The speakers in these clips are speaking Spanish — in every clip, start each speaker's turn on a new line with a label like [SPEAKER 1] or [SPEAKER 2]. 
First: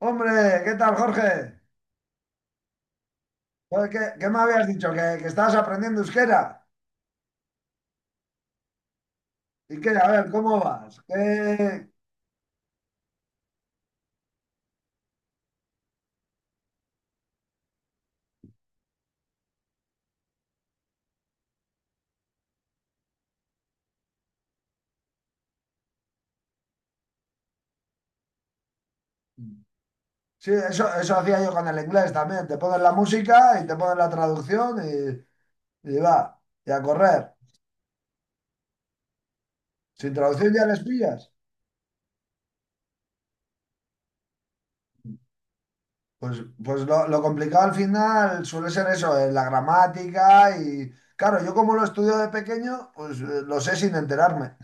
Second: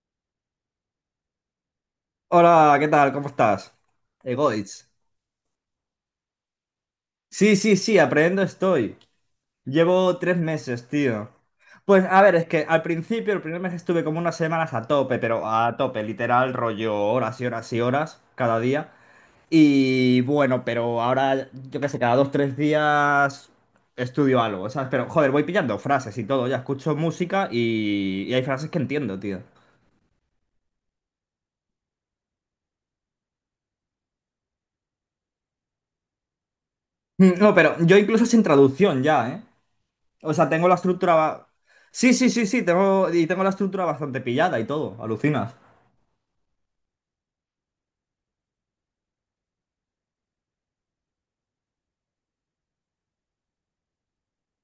[SPEAKER 1] Hombre, ¿qué tal, Jorge?
[SPEAKER 2] Hola, ¿qué tal? ¿Cómo estás?
[SPEAKER 1] Joder, ¿Qué me habías
[SPEAKER 2] Egoitz.
[SPEAKER 1] dicho? ¿Que estabas aprendiendo euskera?
[SPEAKER 2] Sí, sí, sí, aprendiendo estoy.
[SPEAKER 1] ¿Y qué? A
[SPEAKER 2] Llevo
[SPEAKER 1] ver,
[SPEAKER 2] tres
[SPEAKER 1] ¿cómo
[SPEAKER 2] meses,
[SPEAKER 1] vas?
[SPEAKER 2] tío. Pues a ver, es que al principio, el primer mes estuve como unas semanas a tope, pero a tope, literal, rollo horas y horas y horas cada día. Y bueno, pero ahora, yo qué sé, cada dos, tres días estudio algo, ¿sabes? Pero joder, voy pillando frases y todo, ya escucho música y hay frases que entiendo, tío.
[SPEAKER 1] Sí, eso hacía yo con el inglés también. Te pones la música y te pones la traducción y va, y a correr.
[SPEAKER 2] Mm, no, pero yo incluso sin traducción ya, ¿eh?
[SPEAKER 1] Sin
[SPEAKER 2] O sea,
[SPEAKER 1] traducción ya
[SPEAKER 2] tengo la
[SPEAKER 1] les
[SPEAKER 2] estructura,
[SPEAKER 1] pillas.
[SPEAKER 2] sí, sí, sí, sí, tengo, y tengo la estructura bastante pillada y todo, alucinas.
[SPEAKER 1] Pues, pues lo complicado al final suele ser eso, la gramática y... Claro, yo como lo estudio de pequeño, pues lo sé sin enterarme.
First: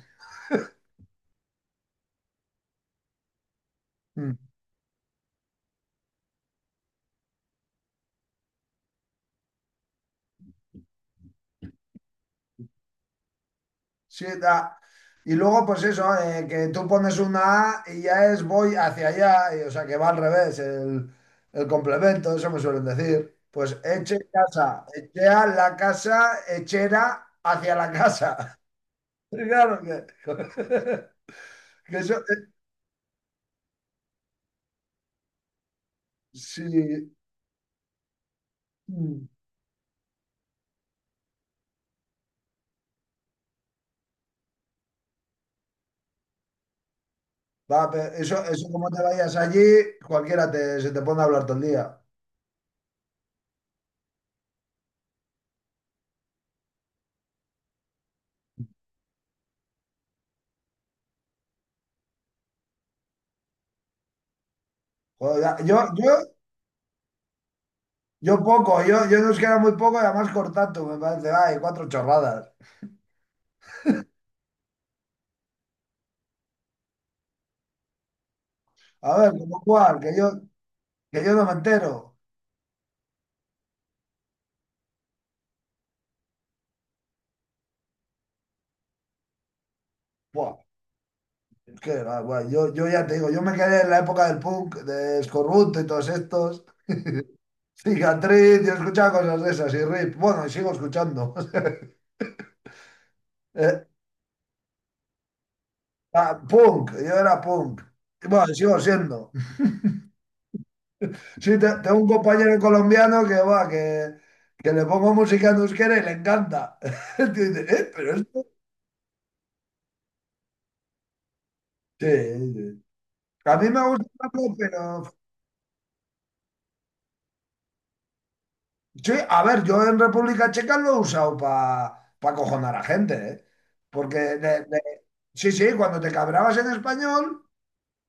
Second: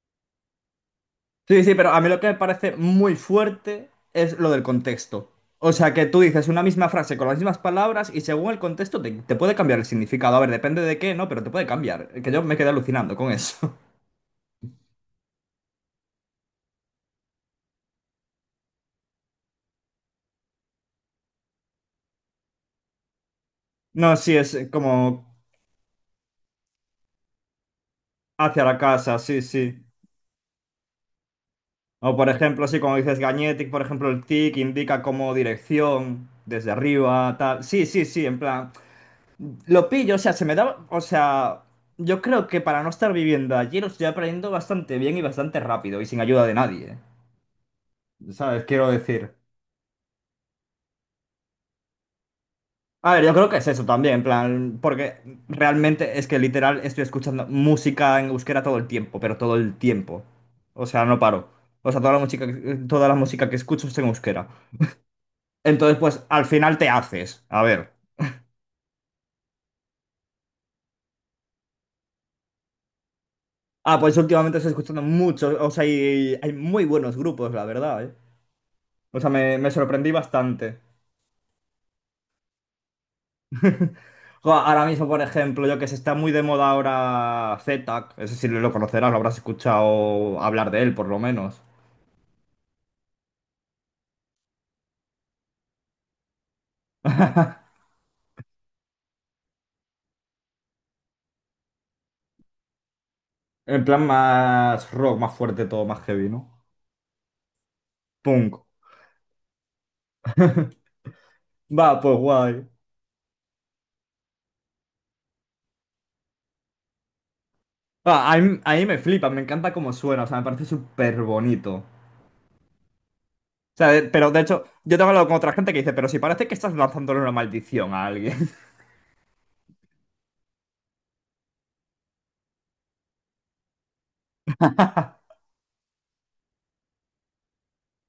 [SPEAKER 2] Sí, sí, pero a mí lo que me parece muy fuerte
[SPEAKER 1] Mm.
[SPEAKER 2] es lo del contexto. O sea, que tú dices una misma frase con las mismas palabras y según el contexto te puede cambiar el significado. A ver, depende de qué, ¿no? Pero te puede cambiar. Que yo me quedé alucinando con eso.
[SPEAKER 1] Sí, da. Y luego, pues eso, que tú pones una A y ya es voy hacia allá, y o sea que va al revés, el complemento, eso me suelen decir. Pues
[SPEAKER 2] No,
[SPEAKER 1] eche
[SPEAKER 2] sí, es
[SPEAKER 1] casa,
[SPEAKER 2] como
[SPEAKER 1] echea la casa, echera hacia la casa.
[SPEAKER 2] hacia la casa, sí, sí.
[SPEAKER 1] Claro que, que
[SPEAKER 2] O
[SPEAKER 1] eso,
[SPEAKER 2] por ejemplo, sí, como dices Gañetic, por ejemplo, el tic indica como dirección desde
[SPEAKER 1] sí.
[SPEAKER 2] arriba, tal. Sí, sí, sí, en plan.
[SPEAKER 1] Mm.
[SPEAKER 2] Lo pillo, o sea, se me da, o sea, yo creo que para no estar viviendo allí lo estoy aprendiendo bastante bien y bastante rápido y sin ayuda de nadie,
[SPEAKER 1] Va, pero eso,
[SPEAKER 2] ¿sabes?
[SPEAKER 1] eso como
[SPEAKER 2] Quiero
[SPEAKER 1] te vayas
[SPEAKER 2] decir.
[SPEAKER 1] allí, cualquiera se te pone a hablar todo el día.
[SPEAKER 2] A ver, yo creo que es eso también, en plan, porque realmente es que literal estoy escuchando música en euskera todo el tiempo, pero todo el tiempo. O sea, no paro. O sea, toda la música, toda la música que escucho es en euskera.
[SPEAKER 1] Joder, yo,
[SPEAKER 2] Entonces,
[SPEAKER 1] yo,
[SPEAKER 2] pues al final te haces. A ver.
[SPEAKER 1] yo poco, yo nos queda muy poco y además cortato, me parece, ay, cuatro chorradas.
[SPEAKER 2] Ah, pues últimamente estoy escuchando mucho, o sea, hay muy buenos grupos, la verdad, ¿eh?
[SPEAKER 1] A
[SPEAKER 2] O sea,
[SPEAKER 1] ver,
[SPEAKER 2] me,
[SPEAKER 1] como
[SPEAKER 2] me
[SPEAKER 1] cuál,
[SPEAKER 2] sorprendí
[SPEAKER 1] que yo,
[SPEAKER 2] bastante.
[SPEAKER 1] que yo no me entero.
[SPEAKER 2] Jo, ahora mismo, por ejemplo, yo que sé, está muy de moda ahora ZTAC, ese sí lo conocerás, lo habrás escuchado
[SPEAKER 1] Buah,
[SPEAKER 2] hablar de él, por lo menos.
[SPEAKER 1] es que, guay, yo ya te digo, yo me quedé en la época del punk, de Escorbuto y todos estos. Cicatriz, yo escuchaba cosas de esas y Rip. Bueno, y sigo escuchando.
[SPEAKER 2] En
[SPEAKER 1] Eh,
[SPEAKER 2] plan más rock, más fuerte todo, más heavy, ¿no?
[SPEAKER 1] Punk, yo era punk. Y bueno, y
[SPEAKER 2] Punk.
[SPEAKER 1] sigo siendo. Sí,
[SPEAKER 2] Va,
[SPEAKER 1] tengo un
[SPEAKER 2] pues
[SPEAKER 1] compañero
[SPEAKER 2] guay.
[SPEAKER 1] colombiano que va, que le pongo música en euskera y le encanta. Y dice,
[SPEAKER 2] Va,
[SPEAKER 1] pero
[SPEAKER 2] a
[SPEAKER 1] esto...
[SPEAKER 2] mí, a mí me flipa, me encanta cómo suena, o sea, me parece súper bonito. O
[SPEAKER 1] Sí, sí. A mí me
[SPEAKER 2] sea,
[SPEAKER 1] gusta,
[SPEAKER 2] pero de hecho, yo
[SPEAKER 1] pero
[SPEAKER 2] tengo hablado con otra gente que dice, pero si parece que estás lanzándole una maldición a alguien.
[SPEAKER 1] sí. A ver, yo en República Checa lo he usado para acojonar a gente, ¿eh? Porque, sí, sí, cuando te cabrabas en español,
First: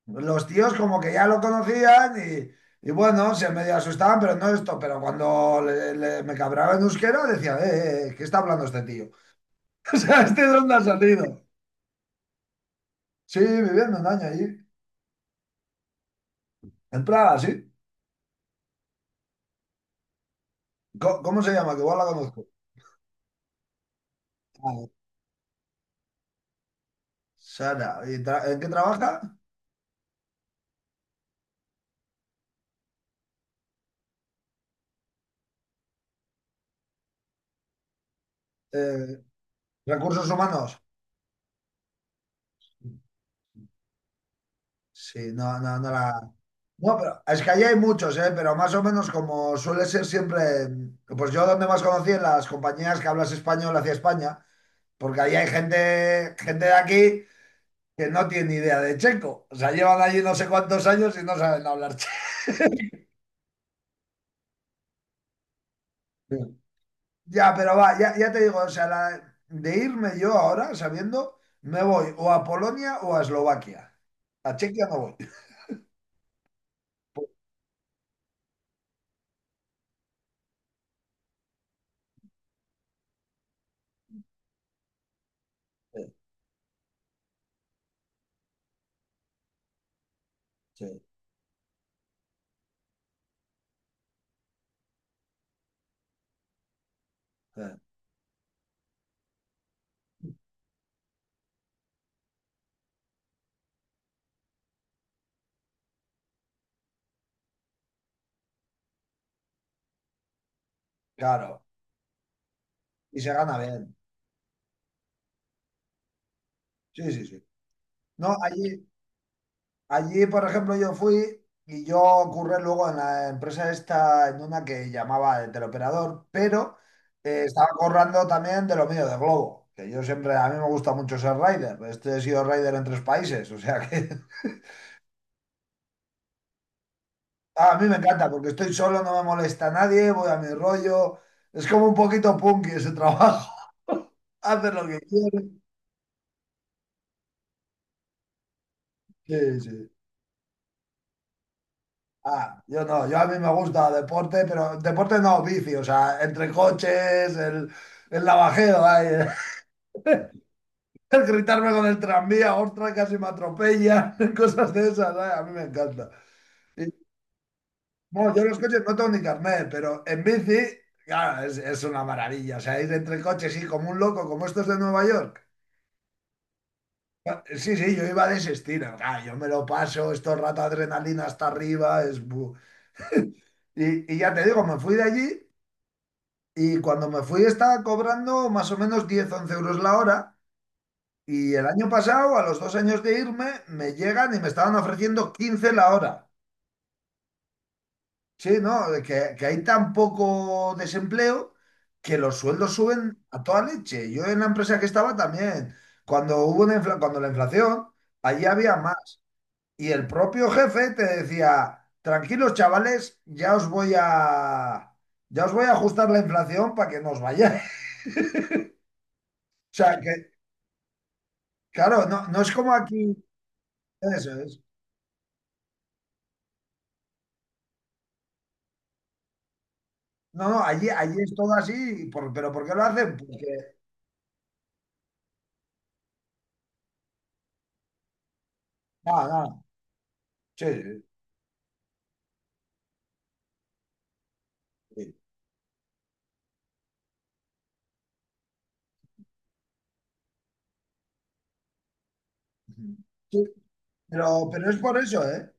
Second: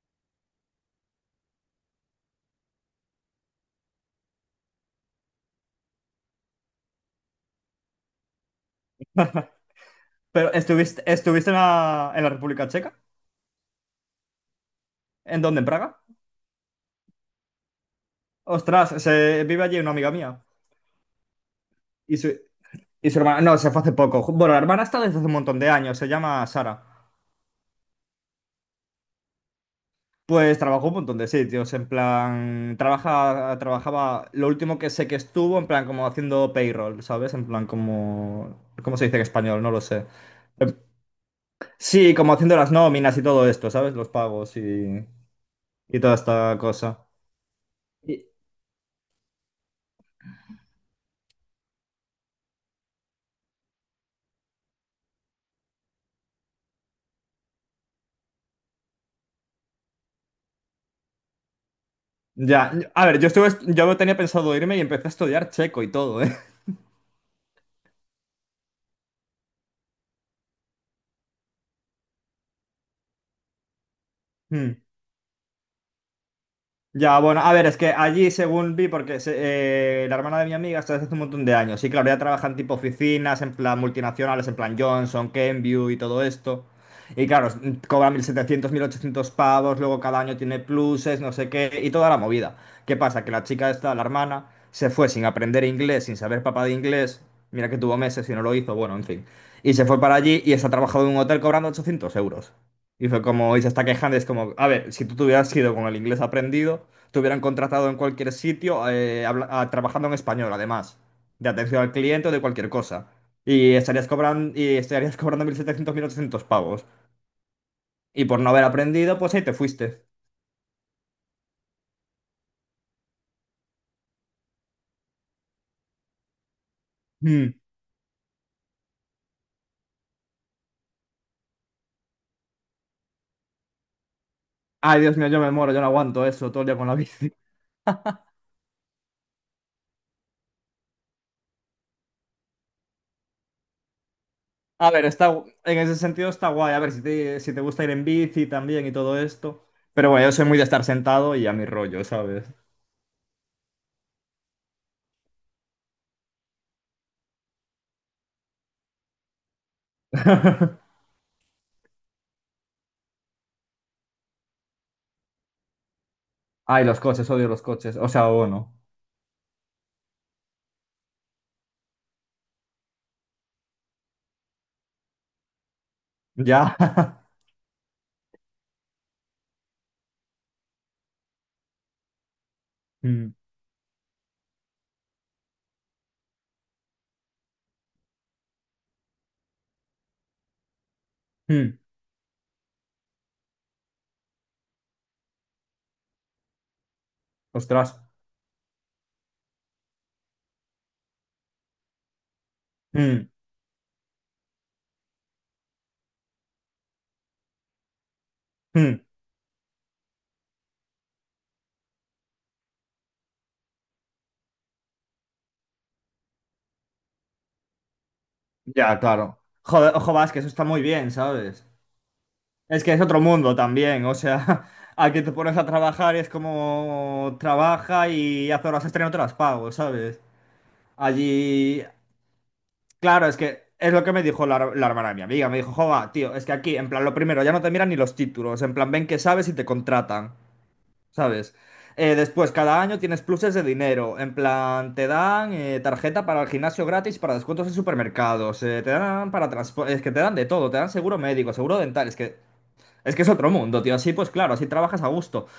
[SPEAKER 1] los tíos como que ya lo conocían y bueno, se medio asustaban, pero no esto. Pero cuando me cabraba en euskera, decía, ¿qué está hablando este tío? O sea, ¿este de
[SPEAKER 2] Pero,
[SPEAKER 1] dónde ha
[SPEAKER 2] ¿estuviste,
[SPEAKER 1] salido?
[SPEAKER 2] estuviste en la República Checa?
[SPEAKER 1] Sí, viviendo un año allí,
[SPEAKER 2] ¿En dónde? ¿En Praga?
[SPEAKER 1] en Praga, sí.
[SPEAKER 2] Ostras, se vive allí una amiga mía.
[SPEAKER 1] ¿Cómo se llama? Que igual la
[SPEAKER 2] Y su,
[SPEAKER 1] conozco.
[SPEAKER 2] Y su hermana, no, se fue hace poco. Bueno, la hermana
[SPEAKER 1] Ah,
[SPEAKER 2] está desde hace un montón de años, se llama Sara.
[SPEAKER 1] Sara, ¿y en qué trabaja?
[SPEAKER 2] Pues trabajó un montón de sitios, en plan, trabaja, trabajaba, lo último que sé que estuvo, en plan, como haciendo payroll, ¿sabes? En plan, como, ¿cómo se
[SPEAKER 1] Eh,
[SPEAKER 2] dice en español? No lo sé.
[SPEAKER 1] Recursos
[SPEAKER 2] Em,
[SPEAKER 1] humanos.
[SPEAKER 2] Sí, como haciendo las nóminas y todo esto, ¿sabes? Los pagos y,
[SPEAKER 1] Sí, no, no, no
[SPEAKER 2] y toda
[SPEAKER 1] la...
[SPEAKER 2] esta
[SPEAKER 1] No,
[SPEAKER 2] cosa.
[SPEAKER 1] pero es que allí hay muchos,
[SPEAKER 2] Y-
[SPEAKER 1] ¿eh? Pero más o menos como suele ser siempre... Pues yo donde más conocí en las compañías que hablas español hacia España, porque ahí hay gente de aquí que no tiene ni idea de checo. O sea, llevan allí no sé cuántos años y no saben hablar checo.
[SPEAKER 2] Ya, a ver, yo tenía pensado irme y empecé a estudiar checo y todo, ¿eh?
[SPEAKER 1] Sí. Ya, pero va, ya te digo, o sea, de irme yo ahora, sabiendo, me voy o a Polonia o a Eslovaquia. A Chequia no voy.
[SPEAKER 2] Ya, bueno, a ver, es que allí, según vi, porque la hermana de mi amiga está desde hace un montón de años. Y claro, ya trabajan tipo oficinas, en plan multinacionales, en plan Johnson, Kenview y
[SPEAKER 1] Sí,
[SPEAKER 2] todo esto. Y claro, cobra 1.700, 1.800 pavos, luego cada año tiene
[SPEAKER 1] sí,
[SPEAKER 2] pluses, no sé qué, y toda la movida. ¿Qué pasa? Que la chica esta, la hermana, se fue sin aprender inglés, sin saber papá de inglés. Mira
[SPEAKER 1] sí,
[SPEAKER 2] que tuvo meses y no lo hizo, bueno, en fin. Y se fue para allí y está trabajando en un hotel cobrando 800 euros. Y fue como, y se está quejando, y es como, a ver, si tú te hubieras ido con el inglés aprendido, te hubieran contratado en cualquier sitio, trabajando en español, además, de
[SPEAKER 1] claro.
[SPEAKER 2] atención al cliente o de cualquier cosa.
[SPEAKER 1] Y se gana
[SPEAKER 2] Y
[SPEAKER 1] bien.
[SPEAKER 2] estarías cobrando, y estarías cobrando 1.700 1.800 pavos.
[SPEAKER 1] Sí, sí, sí.
[SPEAKER 2] Y
[SPEAKER 1] No,
[SPEAKER 2] por no haber
[SPEAKER 1] allí,
[SPEAKER 2] aprendido, pues ahí te fuiste.
[SPEAKER 1] Allí, por ejemplo, yo fui y yo ocurre luego en la empresa esta, en una que llamaba de teleoperador, pero
[SPEAKER 2] Mm.
[SPEAKER 1] estaba currando también de lo mío, de Globo, que yo siempre, a mí me gusta mucho ser rider, he sido rider en tres países, o sea que
[SPEAKER 2] Ay, Dios mío, yo me muero, yo no aguanto eso todo el día con la bici.
[SPEAKER 1] a mí me encanta porque estoy solo, no me molesta nadie, voy a mi rollo, es como un poquito punky ese trabajo, haces lo
[SPEAKER 2] A
[SPEAKER 1] que
[SPEAKER 2] ver, está,
[SPEAKER 1] quieres.
[SPEAKER 2] en ese sentido está guay. A ver, si te gusta ir en bici también y todo
[SPEAKER 1] Sí,
[SPEAKER 2] esto.
[SPEAKER 1] sí.
[SPEAKER 2] Pero bueno, yo soy muy de estar sentado y a mi rollo, ¿sabes?
[SPEAKER 1] Ah, yo no, yo a mí me gusta deporte, pero deporte no, vicio, o sea, entre coches, el navajeo, ay, el gritarme con el tranvía, ostras, casi me atropella, cosas de esas, ay, a mí me encanta.
[SPEAKER 2] Ay,
[SPEAKER 1] Y
[SPEAKER 2] los coches, odio los coches. O sea,
[SPEAKER 1] bueno, yo los
[SPEAKER 2] bueno,
[SPEAKER 1] coches no tengo ni carnet, pero en bici, claro, es una maravilla, o sea, ir entre coches, sí, como un loco, como estos de Nueva York.
[SPEAKER 2] ya.
[SPEAKER 1] Ah, sí, sí, yo iba de ese estilo. Ah, yo me lo paso, esto rata adrenalina hasta arriba. Es...
[SPEAKER 2] Mm,
[SPEAKER 1] Y ya te digo, me fui de allí y cuando me fui estaba cobrando más o menos 10 u 11 € la hora. Y el
[SPEAKER 2] mm.
[SPEAKER 1] año pasado, a los 2 años de irme, me llegan y me estaban ofreciendo 15 la hora.
[SPEAKER 2] Ostras.
[SPEAKER 1] Sí, ¿no? De Que hay tan poco desempleo que los sueldos suben
[SPEAKER 2] Mm.
[SPEAKER 1] a toda leche. Yo en la empresa que estaba también, cuando la inflación, allí había
[SPEAKER 2] Hmm.
[SPEAKER 1] más. Y el propio jefe te decía, tranquilos chavales, ya os voy a ajustar la inflación para que no os vayáis.
[SPEAKER 2] Ya, claro.
[SPEAKER 1] O
[SPEAKER 2] Joder,
[SPEAKER 1] sea,
[SPEAKER 2] ojo, vas,
[SPEAKER 1] que,
[SPEAKER 2] que eso está muy bien, ¿sabes?
[SPEAKER 1] claro, no, no es como
[SPEAKER 2] Es que es
[SPEAKER 1] aquí.
[SPEAKER 2] otro mundo también, o
[SPEAKER 1] Eso es.
[SPEAKER 2] sea, aquí te pones a trabajar y es como trabaja y hace horas extra y no te las pago, ¿sabes?
[SPEAKER 1] No, no, allí es todo así,
[SPEAKER 2] Allí,
[SPEAKER 1] pero ¿por qué lo hacen?
[SPEAKER 2] claro, es que
[SPEAKER 1] Porque,
[SPEAKER 2] es lo que me dijo la hermana de mi amiga, me dijo, joder, tío, es que aquí, en plan, lo primero, ya no te miran ni los títulos, en plan, ven que
[SPEAKER 1] nada,
[SPEAKER 2] sabes y
[SPEAKER 1] nada.
[SPEAKER 2] te contratan.
[SPEAKER 1] Sí,
[SPEAKER 2] ¿Sabes? Después, cada año tienes pluses de dinero. En plan, te
[SPEAKER 1] sí,
[SPEAKER 2] dan tarjeta para el gimnasio gratis, para descuentos en supermercados, te dan para transporte, es que te dan de todo, te dan seguro médico, seguro dental, es que
[SPEAKER 1] sí.
[SPEAKER 2] es que es
[SPEAKER 1] Sí,
[SPEAKER 2] otro mundo, tío. Así pues,
[SPEAKER 1] Pero,
[SPEAKER 2] claro, así
[SPEAKER 1] pero es por
[SPEAKER 2] trabajas a
[SPEAKER 1] eso,
[SPEAKER 2] gusto.
[SPEAKER 1] ¿eh?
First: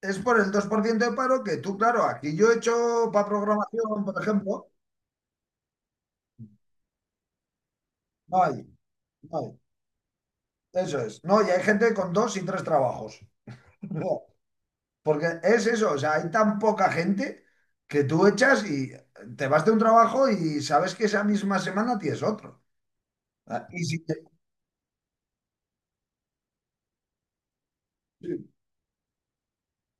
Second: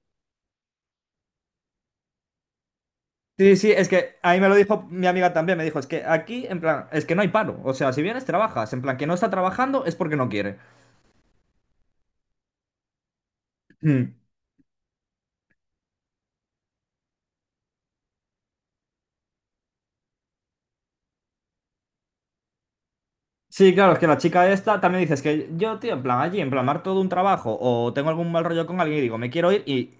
[SPEAKER 1] Es por el 2% de paro que tú, claro, aquí yo he hecho para
[SPEAKER 2] Sí, sí, es
[SPEAKER 1] programación,
[SPEAKER 2] que
[SPEAKER 1] por
[SPEAKER 2] ahí me lo
[SPEAKER 1] ejemplo,
[SPEAKER 2] dijo mi amiga también, me dijo, es que aquí, en plan, es que no hay paro. O sea, si vienes,
[SPEAKER 1] no hay,
[SPEAKER 2] trabajas. En plan, que no está
[SPEAKER 1] no hay.
[SPEAKER 2] trabajando es porque no quiere.
[SPEAKER 1] Eso es. No, y hay gente con dos y tres trabajos.
[SPEAKER 2] Mm.
[SPEAKER 1] Porque es eso, o sea, hay tan poca gente que tú echas y te vas de un trabajo y sabes que esa misma semana tienes otro. Ah,
[SPEAKER 2] Sí,
[SPEAKER 1] y
[SPEAKER 2] claro, es
[SPEAKER 1] si,
[SPEAKER 2] que la chica esta también dices que yo, tío, en plan allí, en plan mar todo un trabajo o tengo algún mal
[SPEAKER 1] sí,
[SPEAKER 2] rollo con alguien y digo, me quiero ir y,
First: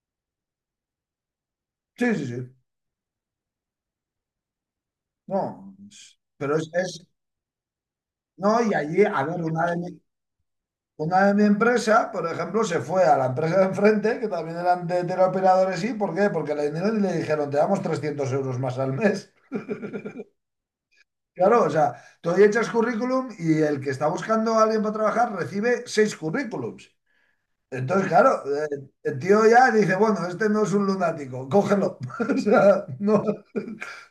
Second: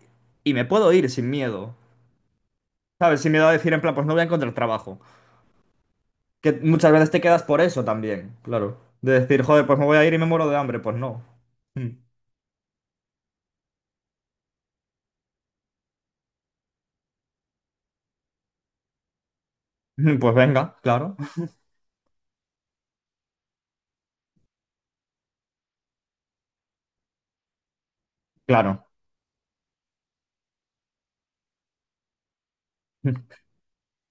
[SPEAKER 2] y me puedo ir sin miedo,
[SPEAKER 1] sí, sí.
[SPEAKER 2] ¿sabes? Sin miedo a decir en plan, pues no voy a encontrar trabajo.
[SPEAKER 1] No,
[SPEAKER 2] Que muchas veces te quedas por eso también,
[SPEAKER 1] no, y
[SPEAKER 2] claro.
[SPEAKER 1] allí,
[SPEAKER 2] De
[SPEAKER 1] a ver,
[SPEAKER 2] decir, joder,
[SPEAKER 1] una de
[SPEAKER 2] pues me voy
[SPEAKER 1] mi,
[SPEAKER 2] a ir y me muero de hambre, pues no.
[SPEAKER 1] una de mi
[SPEAKER 2] Mm.
[SPEAKER 1] empresa, por ejemplo, se fue a la empresa de enfrente, que también eran de teleoperadores, ¿y por qué? Porque le vinieron y le dijeron, te damos 300 € más al mes.
[SPEAKER 2] Pues venga, claro,
[SPEAKER 1] Claro, o sea, tú ahí echas currículum y el que está buscando a alguien para trabajar recibe seis currículums. Entonces, claro,
[SPEAKER 2] claro.
[SPEAKER 1] el tío ya dice, bueno, este no es un lunático, cógelo. O sea, no,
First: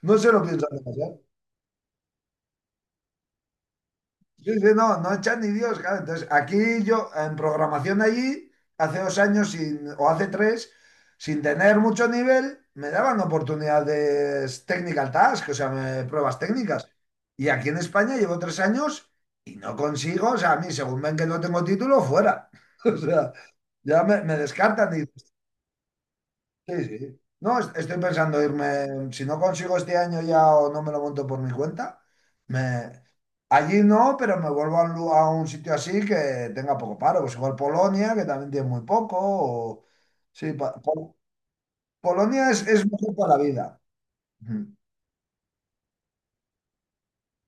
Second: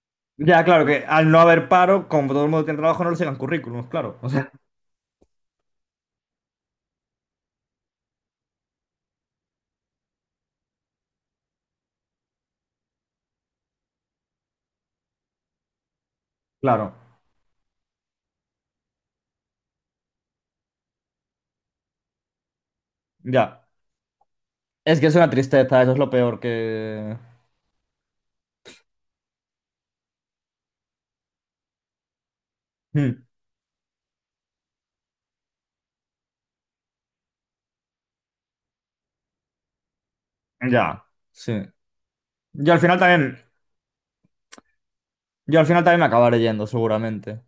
[SPEAKER 1] no se lo
[SPEAKER 2] Ya,
[SPEAKER 1] piensa
[SPEAKER 2] claro, que
[SPEAKER 1] demasiado.
[SPEAKER 2] al no haber paro, como todo el mundo tiene trabajo, no le sigan currículums, claro. O sea,
[SPEAKER 1] Sí, sí, no, no echan ni Dios, claro. Entonces, aquí yo, en programación allí, hace 2 años o hace tres, sin tener mucho nivel, me daban oportunidades technical task, o sea, pruebas técnicas.
[SPEAKER 2] claro,
[SPEAKER 1] Y aquí en España llevo 3 años y no consigo, o sea, a mí, según ven que no tengo título, fuera. O sea,
[SPEAKER 2] ya.
[SPEAKER 1] ya me descartan.
[SPEAKER 2] Es que es una tristeza, eso es lo peor
[SPEAKER 1] Sí,
[SPEAKER 2] que...
[SPEAKER 1] sí. No, estoy pensando irme, si no consigo este año ya o no me lo monto por mi cuenta, me...
[SPEAKER 2] Mm.
[SPEAKER 1] allí no, pero me vuelvo a un, a un sitio así que tenga poco paro, pues igual Polonia, que también tiene muy poco, o... Sí,
[SPEAKER 2] Ya, sí.
[SPEAKER 1] Polonia es,
[SPEAKER 2] Yo al
[SPEAKER 1] es
[SPEAKER 2] final
[SPEAKER 1] mejor para
[SPEAKER 2] también,
[SPEAKER 1] la vida. Ujú.
[SPEAKER 2] yo al final también me acabaré yendo, seguramente.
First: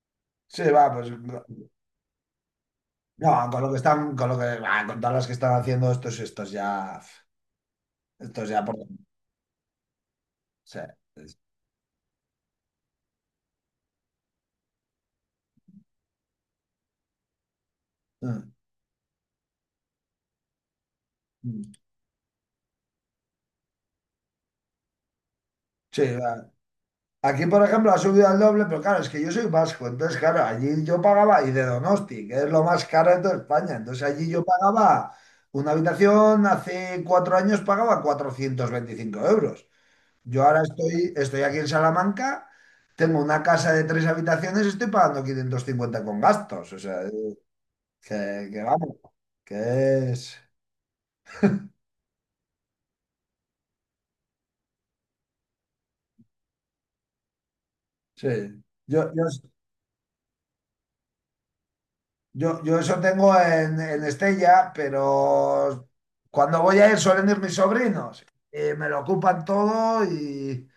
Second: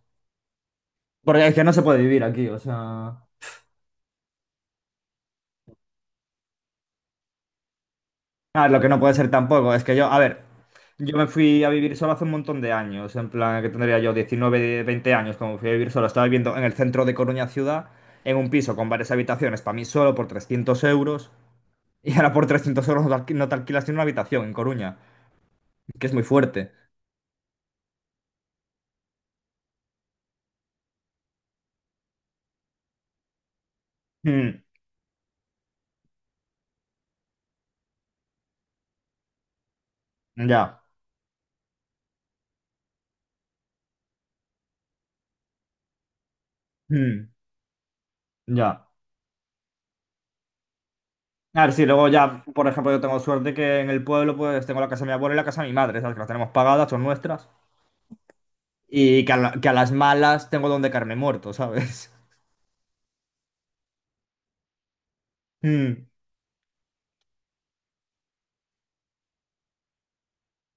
[SPEAKER 1] Sí, va, pues
[SPEAKER 2] Porque es que no se puede vivir aquí, o sea.
[SPEAKER 1] no, con lo que están, con lo que, va, con todas las que están haciendo estos ya,
[SPEAKER 2] Ah,
[SPEAKER 1] por...
[SPEAKER 2] lo que no puede ser tampoco, es que yo, a ver,
[SPEAKER 1] sí.
[SPEAKER 2] yo me fui a vivir solo hace un montón de años, en plan que tendría yo 19 20 años, como fui a vivir solo, estaba viviendo en el centro de Coruña ciudad, en un
[SPEAKER 1] Mm,
[SPEAKER 2] piso con varias habitaciones, para mí solo por 300 euros,
[SPEAKER 1] mm.
[SPEAKER 2] y ahora por 300 euros no te no te alquilas ni una habitación en Coruña,
[SPEAKER 1] Sí,
[SPEAKER 2] que es muy
[SPEAKER 1] va.
[SPEAKER 2] fuerte.
[SPEAKER 1] Aquí, por ejemplo, ha subido al doble, pero claro, es que yo soy vasco, entonces, claro, allí yo pagaba, y de Donosti, que es lo más caro de toda España, entonces allí yo
[SPEAKER 2] Mm,
[SPEAKER 1] pagaba una habitación, hace 4 años pagaba 425 euros. Yo ahora
[SPEAKER 2] ya,
[SPEAKER 1] estoy aquí en Salamanca, tengo una casa de tres habitaciones, estoy pagando 550 con gastos, o sea,
[SPEAKER 2] mm,
[SPEAKER 1] que,
[SPEAKER 2] ya.
[SPEAKER 1] vamos, que es...
[SPEAKER 2] A ver, sí, luego ya, por ejemplo, yo tengo suerte que en el pueblo pues tengo la casa de mi abuela y la casa de mi madre, ¿sabes? Que las tenemos pagadas, son nuestras.
[SPEAKER 1] Sí, yo, yo,
[SPEAKER 2] Que a las malas tengo donde caerme muerto, ¿sabes?
[SPEAKER 1] yo eso tengo en Estella, pero
[SPEAKER 2] Mm.
[SPEAKER 1] cuando voy a ir suelen ir mis sobrinos. Y me lo ocupan todo y...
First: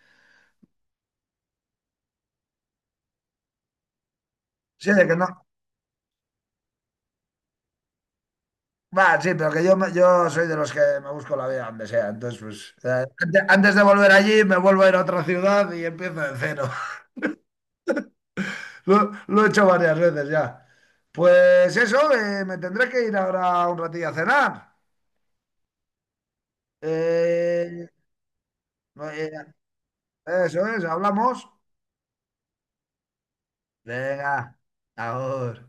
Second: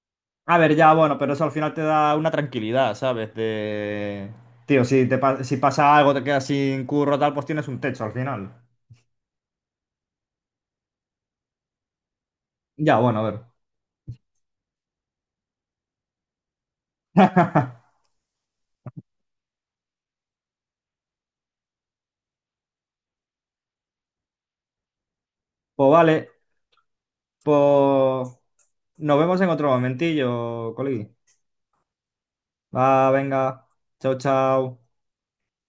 [SPEAKER 2] A ver, ya, bueno, pero eso al final te da una tranquilidad, ¿sabes? De... Tío,
[SPEAKER 1] Sí,
[SPEAKER 2] si,
[SPEAKER 1] de que
[SPEAKER 2] te
[SPEAKER 1] no...
[SPEAKER 2] si pasa algo, te quedas sin curro, tal, pues tienes un techo al final.
[SPEAKER 1] Va, sí, pero que yo, yo soy de los que me busco la vida donde sea. Entonces, pues,
[SPEAKER 2] Ya, bueno, a ver.
[SPEAKER 1] antes de volver allí, me vuelvo a ir a otra ciudad y empiezo de cero. Lo he hecho varias veces ya. Pues eso, me tendré que ir ahora un ratillo a cenar.
[SPEAKER 2] Pues vale,
[SPEAKER 1] Eh,
[SPEAKER 2] pues nos
[SPEAKER 1] eh,
[SPEAKER 2] vemos en otro
[SPEAKER 1] eso
[SPEAKER 2] momentillo,
[SPEAKER 1] es,
[SPEAKER 2] colegui.
[SPEAKER 1] hablamos.
[SPEAKER 2] Va, venga. Chao,
[SPEAKER 1] Venga,
[SPEAKER 2] chao.
[SPEAKER 1] ahora.